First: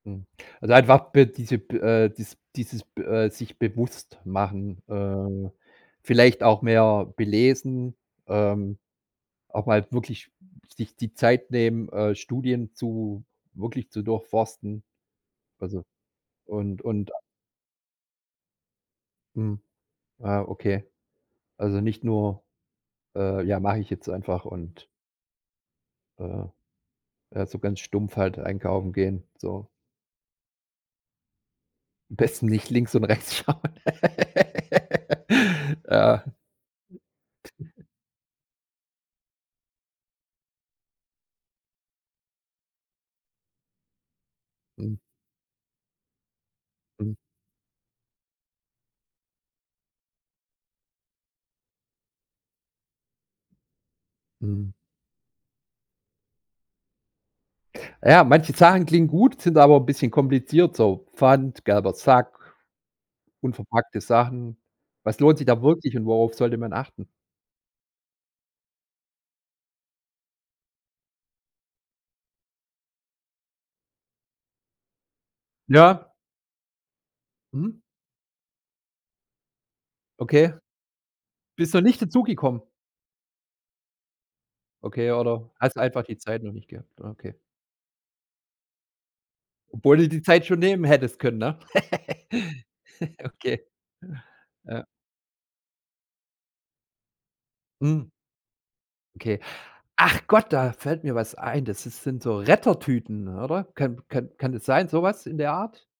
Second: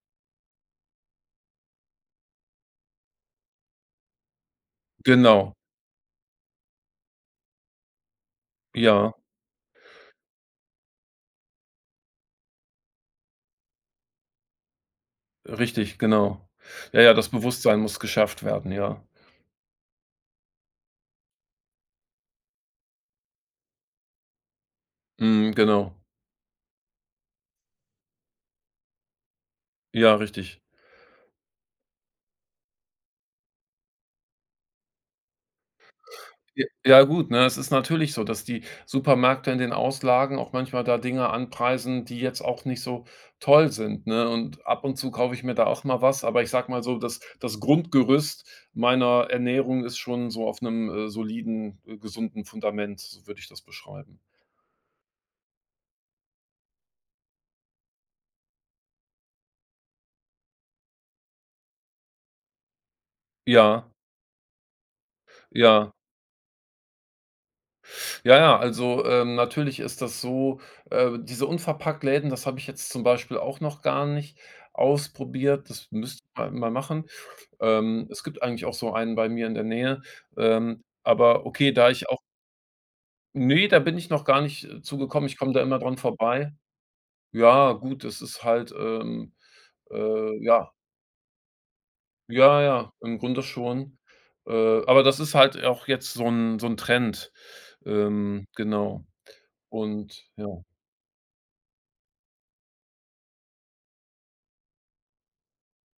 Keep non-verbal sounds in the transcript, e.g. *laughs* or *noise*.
Hm, also einfach b diese b äh, des dieses b äh, sich bewusst machen, äh, Genau. vielleicht auch mehr belesen, ähm, Ja. auch mal wirklich sich die Zeit nehmen, äh, Studien zu, wirklich zu durchforsten. Also Richtig, genau. und Ja, ja, und a das Bewusstsein muss geschafft werden, ja. Mhm, ah, okay. Also, nicht nur, äh, ja mache ich jetzt einfach und Mhm, genau. Äh. Ja, so ganz stumpf halt einkaufen gehen, so. Ja, richtig. Am besten nicht links und rechts schauen. *laughs* Ja. J ja gut, ne? Es ist *giggles* natürlich so, dass die Supermärkte in den Auslagen auch manchmal da Dinge anpreisen, die jetzt auch nicht so toll sind, ne? Und ab Mhm. und zu kaufe ich mir da auch mal was, aber ich sage mal so, Mhm. das das Grundgerüst meiner Ernährung ist schon so auf einem, äh, soliden, äh, gesunden Fundament, so würde ich das beschreiben. Mhm. Ja, manche Sachen klingen gut, sind aber 'n bisschen kompliziert, so. Pfand, gelber Sack, Ja. unverpackte Sachen. Was lohnt sich da Ja. wirklich und worauf sollte man achten? Ja, ja, also, äh, natürlich ist das so, äh, diese Unverpackt-Läden, das habe ich jetzt zum Beispiel auch noch gar nicht ausprobiert, das Ja. müsste man halt mal machen. Mhm. Ähm, es gibt eigentlich auch so einen bei mir in der Nähe, Okay. ähm, aber okay, Bist noch da nicht ich auch dazu gekommen? Ne, da bin ich noch gar nicht, äh, zu Okay, gekommen, ich oder komme da hast immer dran einfach die Zeit noch vorbei nicht gehabt. Okay. Ja, gut, das ist halt, ähm, Obwohl du die äh, Zeit schon ja. nehmen hättest können, ne? Ja, *laughs* ja, im Grunde Okay. schon, äh, Ja. aber das ist halt auch jetzt so 'n so 'n Trend. Mhm. Ähm, genau. Okay. Ach Und Gott, ja. da fällt mir was ein. Das ist sind so Rettertüten, oder? Kann kann kann das sein, sowas in der Art?